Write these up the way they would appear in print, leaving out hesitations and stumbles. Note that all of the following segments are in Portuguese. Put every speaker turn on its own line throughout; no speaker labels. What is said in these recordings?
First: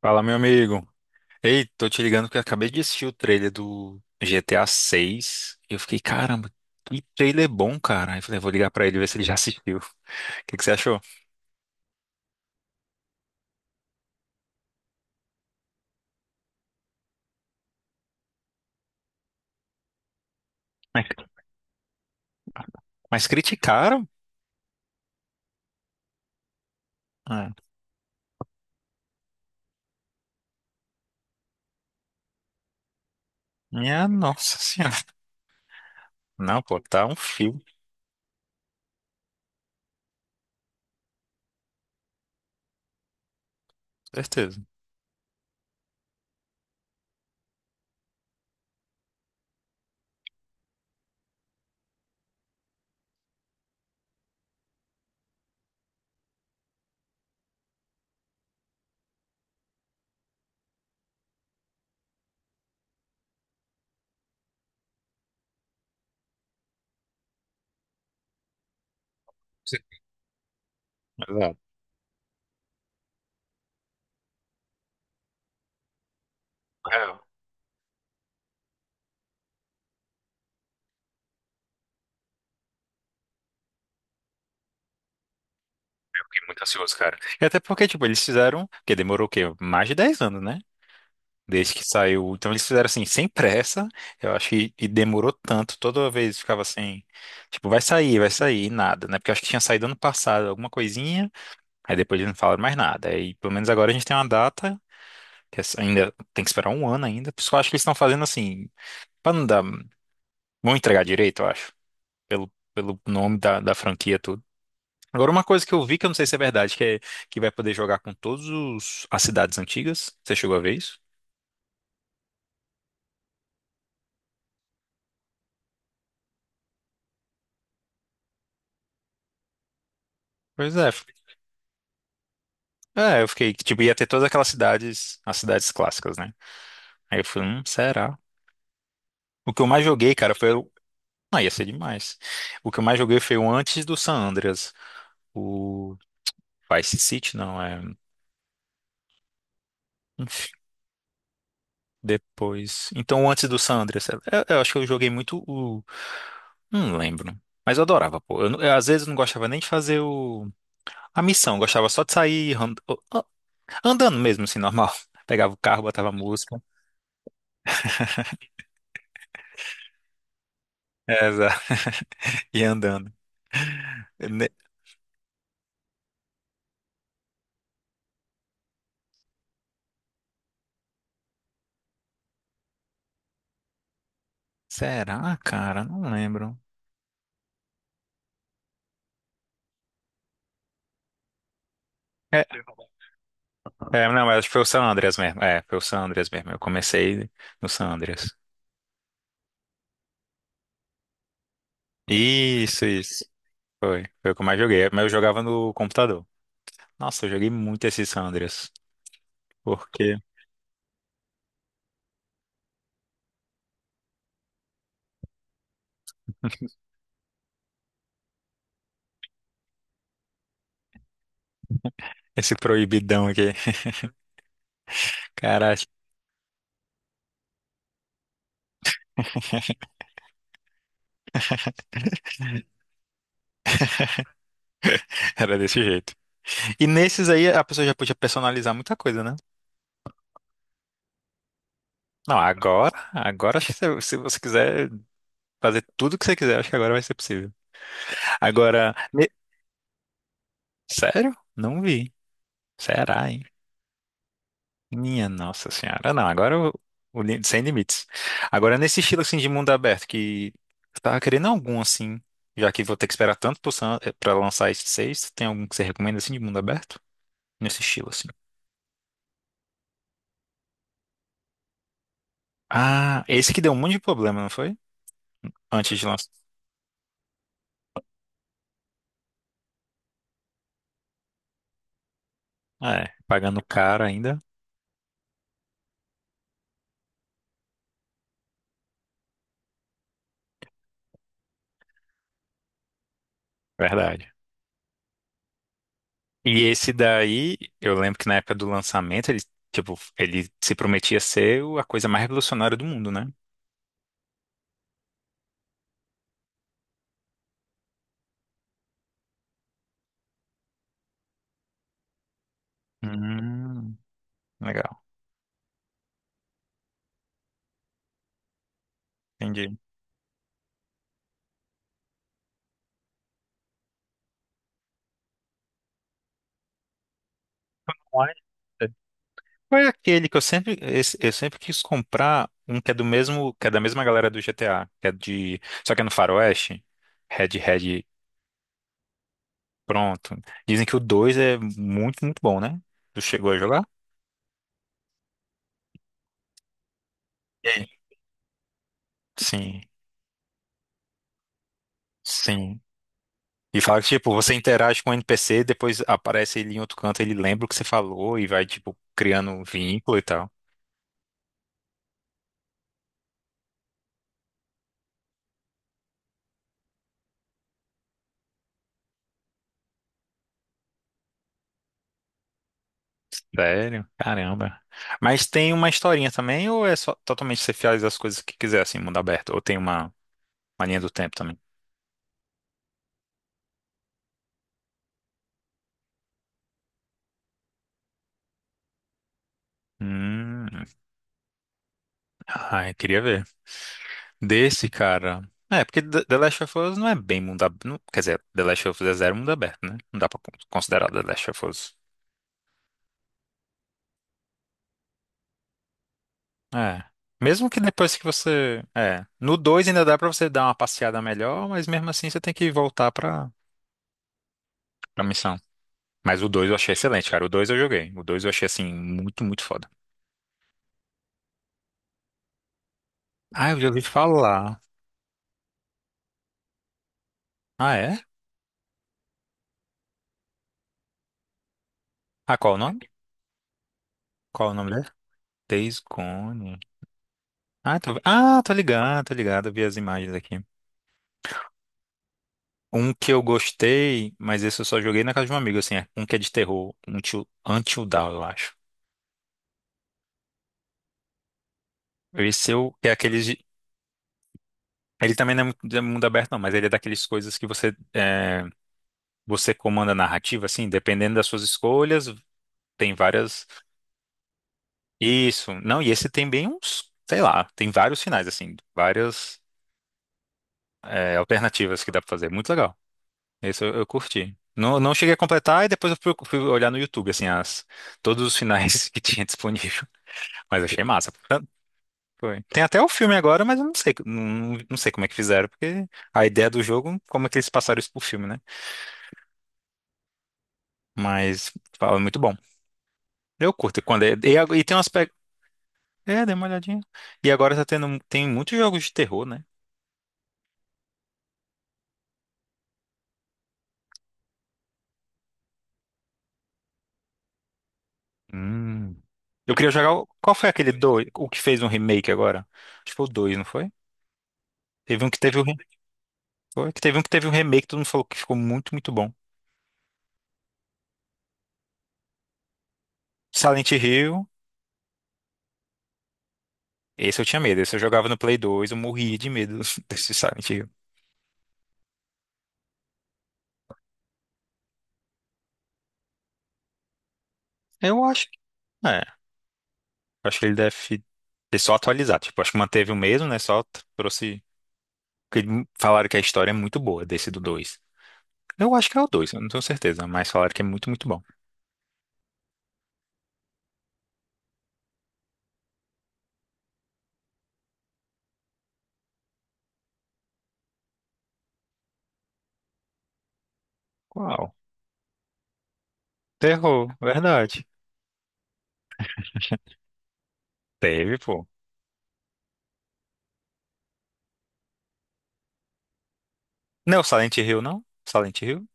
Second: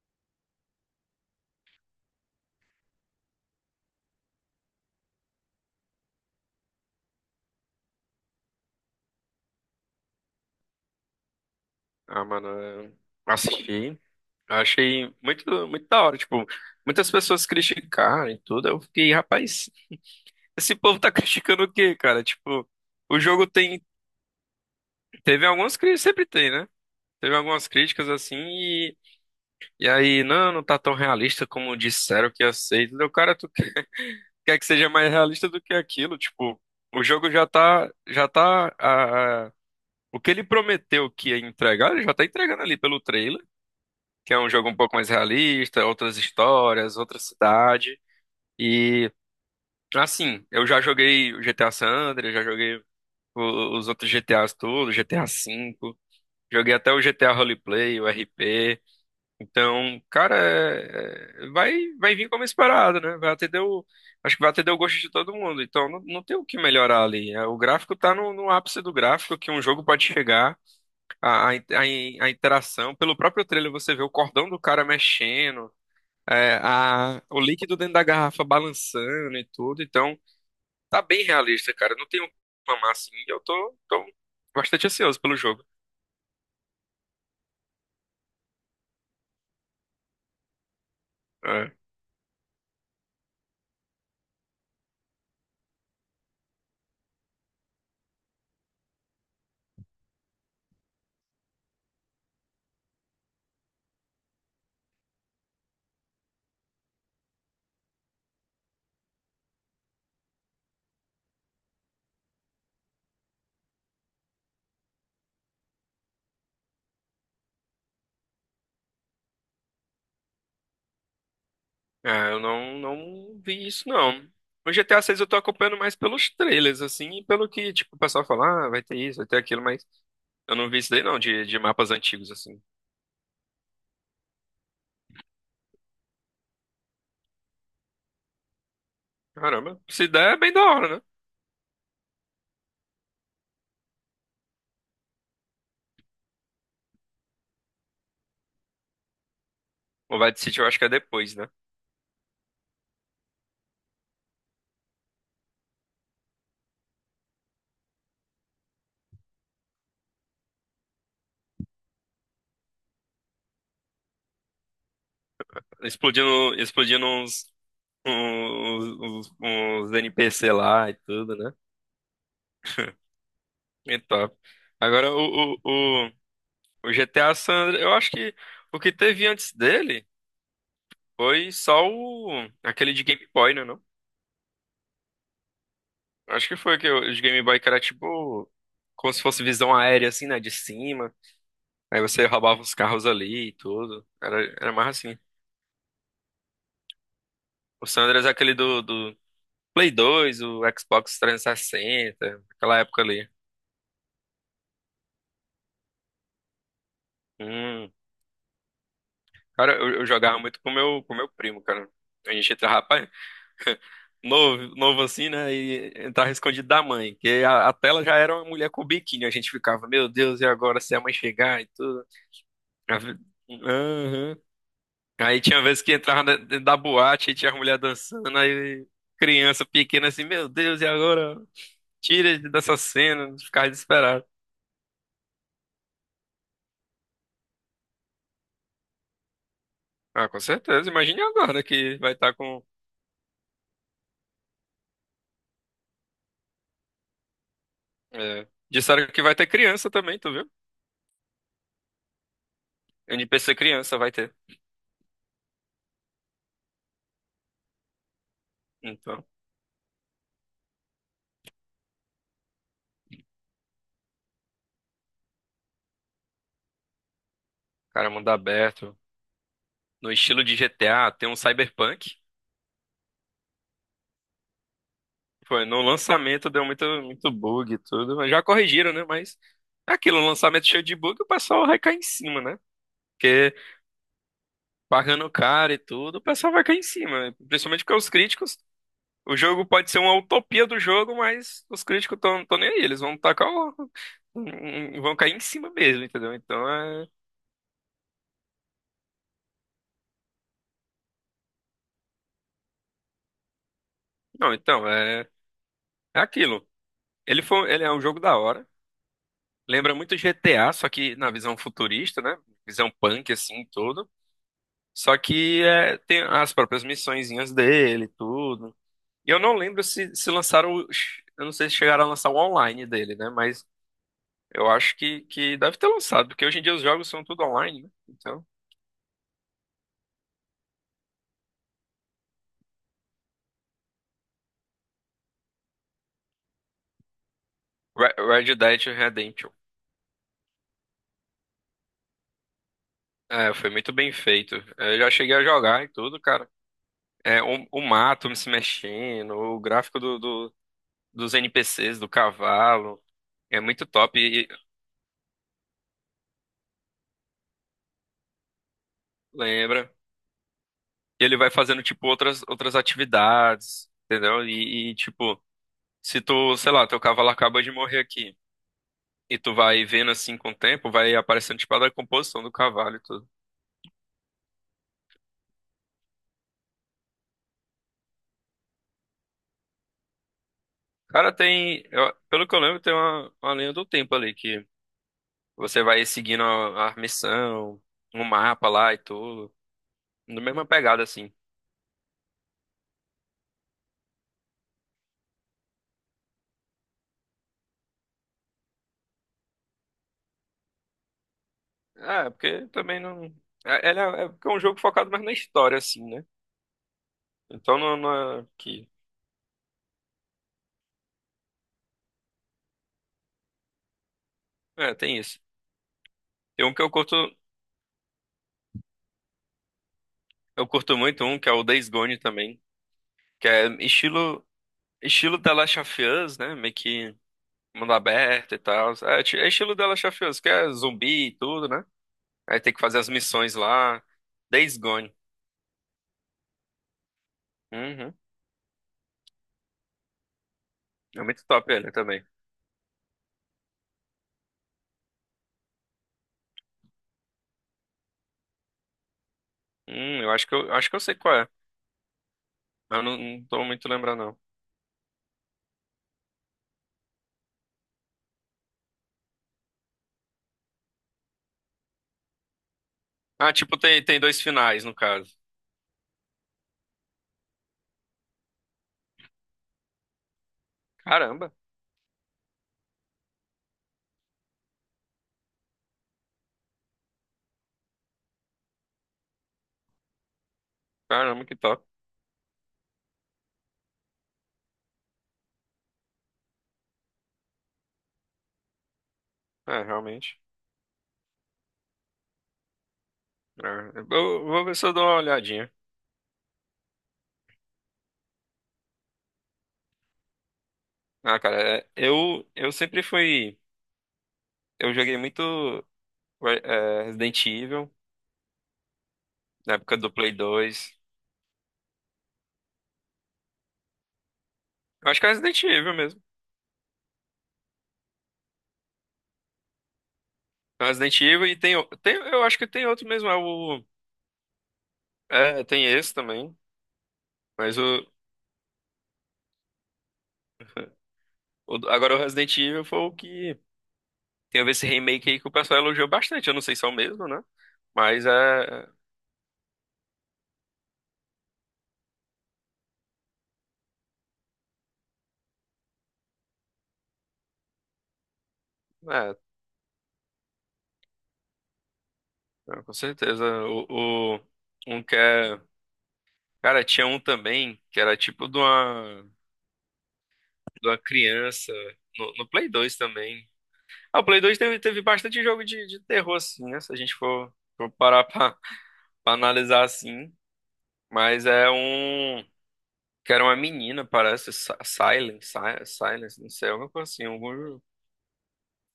Fala, meu amigo. Ei, tô te ligando porque eu acabei de assistir o trailer do GTA 6 e eu fiquei, caramba, que trailer bom, cara. Aí eu falei, vou ligar pra ele ver se ele já assistiu. O que que você achou?
Ah, mano, eu assisti. Eu achei muito, muito da hora. Tipo, muitas pessoas criticaram e tudo. Eu fiquei, rapaz, esse povo
Mas,
tá criticando o quê, cara? Tipo, o
mas
jogo tem.
criticaram?
Teve algumas críticas, sempre tem, né? Teve
Ah,
algumas críticas assim e aí, não, não tá tão realista como disseram que ia ser. Entendeu? Cara, tu
minha
quer
nossa
que seja
senhora.
mais realista do que aquilo? Tipo,
Não, pô,
o
tá um
jogo já
filme,
tá, o que ele prometeu que ia entregar, ele já tá entregando ali pelo trailer.
com
Que é um
certeza.
jogo um pouco mais realista, outras histórias, outra cidade. E assim, eu já joguei o GTA San Andreas, já joguei os outros GTAs todos, GTA V, joguei até o GTA Roleplay, o RP. Então, cara, vai vir como esperado, né? Vai atender o, acho que vai atender o gosto de todo mundo. Então, não, não tem o que melhorar ali. É, o gráfico tá no ápice do gráfico que um
Sim.
jogo pode chegar. A, a,
Exato.
in- a in- a interação, pelo próprio trailer você vê o cordão do cara mexendo,
É, eu
o líquido dentro da garrafa balançando e tudo, então tá bem realista, cara. Não tenho o que reclamar assim, eu tô bastante ansioso pelo jogo.
fiquei muito ansioso, cara. E até porque, tipo, eles fizeram, porque demorou o quê? Mais de 10 anos, né?
É,
Desde que saiu. Então eles fizeram assim, sem pressa. Eu acho que e demorou tanto. Toda vez ficava assim, tipo, vai sair, e nada, né? Porque eu acho que tinha saído ano passado alguma coisinha, aí depois eles não falaram mais nada. Aí pelo menos agora a gente tem uma data, que essa- ainda tem que esperar um ano ainda. Por isso que eu acho que eles estão fazendo assim, pra não dar. Vão entregar direito, eu acho, pelo nome da franquia, tudo. Agora, uma coisa que eu vi que eu não sei se é verdade, que é que vai poder jogar com todos os, as cidades antigas. Você chegou a ver isso?
eu não, não vi isso, não. O GTA 6 eu tô acompanhando mais pelos trailers, assim, e pelo que, tipo, o pessoal fala, ah, vai ter isso, vai ter aquilo, mas eu não
Pois
vi isso
é.
daí, não, de mapas antigos, assim.
É, eu fiquei, tipo, ia ter todas aquelas cidades, as cidades clássicas, né? Aí eu falei, será? O que eu
Caramba,
mais
se
joguei, cara,
der, é
foi
bem da
o...
hora, né?
Ah, ia ser demais. O que eu mais joguei foi o antes do San Andreas. O Vice City, não, é...
O Vice
Enfim,
City eu acho que é depois, né?
depois... Então, o antes do San Andreas. Eu acho que eu joguei muito o... Não lembro. Mas eu adorava, pô. Eu, não- eu, às vezes não gostava nem de fazer o... a missão. Eu gostava só de sair andando mesmo, assim, normal. Pegava o carro, botava
Explodindo,
música.
explodindo uns NPC lá e
É,
tudo, né?
exato. E andando.
E top. Agora o GTA San Andreas, eu acho que o que teve antes dele foi só o aquele de Game Boy, né, não?
Será, cara? Não
Acho que
lembro.
foi que o de Game Boy que era tipo como se fosse visão aérea assim, né, de cima. Aí você
É,
roubava os carros ali e tudo.
não, acho que foi o
Era
San
mais
Andreas
assim.
mesmo. É, foi o San Andreas mesmo. Eu comecei no
O
San
San Andreas é
Andreas.
aquele do Play 2 o Xbox trezentos e sessenta aquela
Isso,
época
isso.
ali.
Foi. Foi o que eu mais joguei. Mas eu jogava no computador. Nossa, eu joguei muito
Hum.
esse San Andreas.
Cara, eu
Porque
jogava muito com meu primo, cara. A gente entrava, rapaz, novo assim, né? E entrava escondido da mãe, que a tela já era uma mulher com biquíni. A gente ficava, meu Deus, e agora se a mãe chegar e tudo?
esse
A vi-
proibidão aqui.
Aham. Aí tinha
Cara,
vezes que entrava dentro da boate e tinha a mulher dançando, aí criança pequena assim, meu Deus, e agora? Tira dessa cena, ficava desesperado.
era desse jeito. E nesses aí a pessoa já podia personalizar muita coisa, né?
Ah, com certeza. Imagine agora que vai estar
Não,
com.
agora acho que se você quiser fazer tudo que você quiser, acho que agora vai ser possível.
É...
Agora,
Disseram que
ne-
vai ter criança também, tu viu?
sério? Não vi. Será, hein?
NPC criança vai ter.
Minha nossa senhora. Ah, não, agora o li- sem limites. Agora nesse estilo
Então,
assim de mundo aberto que eu tava querendo algum assim, já que vou ter que esperar tanto pro Sam- eh, pra lançar esses seis, tem algum que você recomenda assim de mundo aberto? Nesse estilo
cara,
assim.
mundo aberto. No estilo de GTA, tem um cyberpunk.
Ah, esse que deu um monte de problema, não foi?
Foi, no
Antes de lançar.
lançamento deu muito, muito bug e tudo, mas já corrigiram, né? Mas é aquilo, um lançamento cheio de bug, o pessoal vai cair em cima, né?
Ah, é,
Porque
pagando caro ainda.
pagando caro e tudo, o pessoal vai cair em cima, né? Principalmente porque os críticos, o jogo pode ser uma utopia do jogo, mas os críticos estão nem aí, eles vão tacar o...
Verdade.
um, vão cair em cima mesmo, entendeu?
E
Então
esse
é.
daí, eu lembro que na época do lançamento, ele, tipo, ele se prometia ser o- a coisa mais revolucionária do mundo, né?
Não, então, é aquilo. Ele é um jogo da hora. Lembra muito GTA, só que na visão futurista, né? Visão punk, assim,
Hum,
tudo.
legal,
Só que é, tem as próprias missõezinhas dele, e tudo. E eu não
entendi.
lembro se lançaram. Eu não sei se chegaram a lançar o online dele, né? Mas eu acho que deve ter lançado, porque hoje em dia os jogos são tudo online, né? Então.
Qual é aquele que eu sempre, esse- eu sempre quis comprar um que é do mesmo, que é da mesma galera do GTA, que é de, só que é no Faroeste, Red Red,
Red Dead Redemption.
pronto. Dizem que o 2 é muito, muito bom, né? Tu chegou
É,
a
foi
jogar?
muito bem feito. É, eu já cheguei a jogar e tudo, cara. É,
E
o
aí?
mato se mexendo, o
Sim,
gráfico dos NPCs, do
sim.
cavalo. É
E
muito
fala que,
top.
tipo, você interage com o NPC, depois aparece ele em outro canto, ele lembra o que você falou e vai, tipo, criando um
Lembra?
vínculo e tal.
E ele vai fazendo, tipo, outras atividades, entendeu? Tipo, se tu, sei lá, teu cavalo acaba de morrer aqui, e tu vai vendo assim com o tempo, vai aparecendo, tipo, a decomposição do cavalo e tudo.
Sério? Caramba. Mas tem uma historinha também, ou é só totalmente você faz as coisas que quiser, assim, mundo aberto? Ou tem uma linha do
Cara,
tempo também?
tem, pelo que eu lembro, tem uma linha do tempo ali, que você vai seguindo a missão, um mapa lá e tudo, na mesma
Hum,
pegada, assim.
ai, queria ver. Desse, cara. É, porque The Last of Us não é bem mundo aberto. Quer dizer, The Last of Us é zero mundo aberto, né? Não dá pra con- considerar The Last of Us.
É, porque também não... É, é porque é um jogo focado mais na história, assim, né?
É. Mesmo
Então
que
não, não
depois que
é
você.
que...
É. No 2 ainda dá pra você dar uma passeada melhor, mas mesmo assim você tem que voltar pra,
É, tem
pra
isso.
missão. Mas o
Tem
2
um
eu
que eu
achei
curto.
excelente, cara. O 2 eu joguei. O 2 eu achei, assim, muito, muito foda.
Eu curto muito um que é o Days Gone também, que é
Ah, eu já ouvi
estilo
falar.
estilo The Last of Us, né? Meio que mundo
Ah, é?
aberto e tal. É, é estilo The Last of Us, que é zumbi e tudo, né?
Ah,
Aí tem
qual o
que
nome?
fazer as missões lá.
Qual o
Days
nome dele?
Gone.
Days Gone.
Uhum.
Ah, tô ligado, tô ligado. Eu vi as imagens aqui.
É muito top ele também.
Um que eu gostei, mas esse eu só joguei na casa de um amigo, assim, é um que é de terror, um Till- Until Dawn, eu acho.
Eu acho que eu sei qual é.
Esse eu,
Eu
que é
não, não
aqueles de-
tô muito lembrando não.
Ele também não é muito de mundo aberto, não, mas ele é daqueles coisas que você, é, você comanda a narrativa, assim, dependendo das suas escolhas, tem
Ah,
várias...
tipo tem tem dois finais no caso.
Isso, não, e esse tem bem uns, sei lá, tem vários finais, assim, várias, é,
Caramba,
alternativas que dá pra fazer, muito legal. Eu curti. Não, não cheguei a completar e depois fui olhar no YouTube, assim, as, todos os finais que tinha disponível, mas achei massa.
caramba que top.
Foi. Tem até o filme agora, mas eu não sei, não, não sei como é que fizeram, porque a ideia do jogo, como é que eles passaram isso pro filme, né?
É, realmente.
Mas fala, é muito bom.
É,
Eu curto quando é,
eu
e, a-
vou ver
e
se eu
tem um
dou uma
aspecto.
olhadinha.
É, dei uma olhadinha. E agora tá tendo, tem muitos jogos de terror, né?
Ah, cara, é, eu sempre fui, eu joguei muito. Resident Evil,
Hum. Eu
na
queria
época
jogar.
do
O-
Play
Qual foi aquele
2.
dois, o que fez um remake agora? Acho que foi o dois, não foi?
Eu acho
Teve
que
um
é
que teve um,
Resident
re-
Evil mesmo.
foi, que teve um remake, todo mundo falou que ficou muito, muito bom.
É Resident Evil e tem, tem. Eu acho que tem outro mesmo. É o.
Silent Hill,
É, tem esse também.
esse eu tinha
Mas
medo, esse eu jogava no Play 2, eu morria de medo desse Silent Hill.
agora o Resident Evil foi o que. Tem a ver esse remake aí que o pessoal elogiou bastante. Eu não sei se é o mesmo, né?
Eu
Mas
acho.
é.
Acho que ele deve ter só atualizado. Tipo, acho que manteve o mesmo, né? Só t- trouxe. Porque falaram que a história é muito boa desse do 2. Eu acho que é o
É,
2. Eu não tenho certeza, mas falaram que é muito, muito bom.
com certeza. Um que é. Cara, tinha um também que era tipo de de uma criança. No Play 2 também. Ah, o Play 2
Qual?
teve, teve bastante jogo de terror, assim, né? Se a gente
Terror,
for,
verdade.
for parar pra, pra analisar assim.
Teve,
Mas
pô.
é um. Que era uma menina, parece. Silent, Silence, não sei, alguma coisa
Não, é o
assim.
Silent
Algum...
Hill, não? Silent Hill?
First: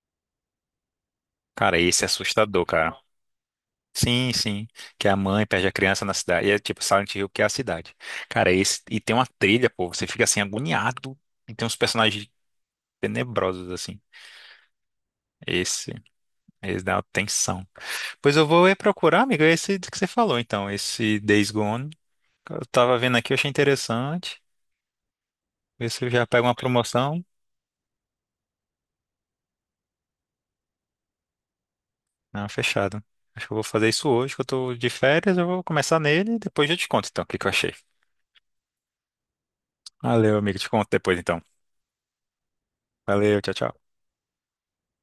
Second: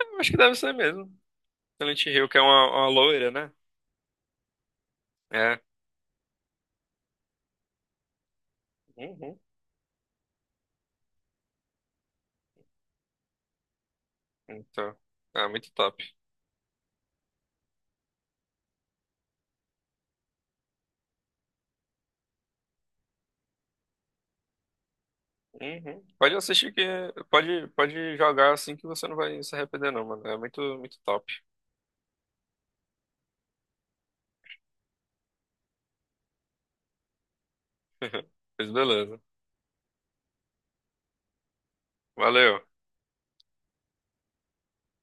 Eu acho que deve ser mesmo.
Cara, esse é
Silent Hill, que é
assustador,
uma
cara.
loira, né?
Sim, sim. Que a mãe
É.
perde a criança na cidade. E é tipo Silent Hill que é a cidade. Cara, esse. E tem uma
Uhum.
trilha, pô. Você fica assim, agoniado. E tem uns personagens tenebrosos, assim.
Então. É muito
Esse.
top.
Esse dá uma tensão. Pois eu vou ir procurar, amigo, esse que você falou, então, esse Days Gone. Eu tava vendo aqui, eu achei interessante. Ver
Uhum.
se eu já
Pode
pego uma
assistir que.
promoção.
Pode, pode jogar assim que você não vai se arrepender, não, mano. É muito, muito top.
Não, fechado. Acho que eu vou fazer isso hoje, que eu tô de férias, eu vou começar nele e depois eu te conto, então, o que que eu achei.
Mas beleza.
Valeu, amigo, te conto depois, então.
Valeu.
Valeu, tchau, tchau.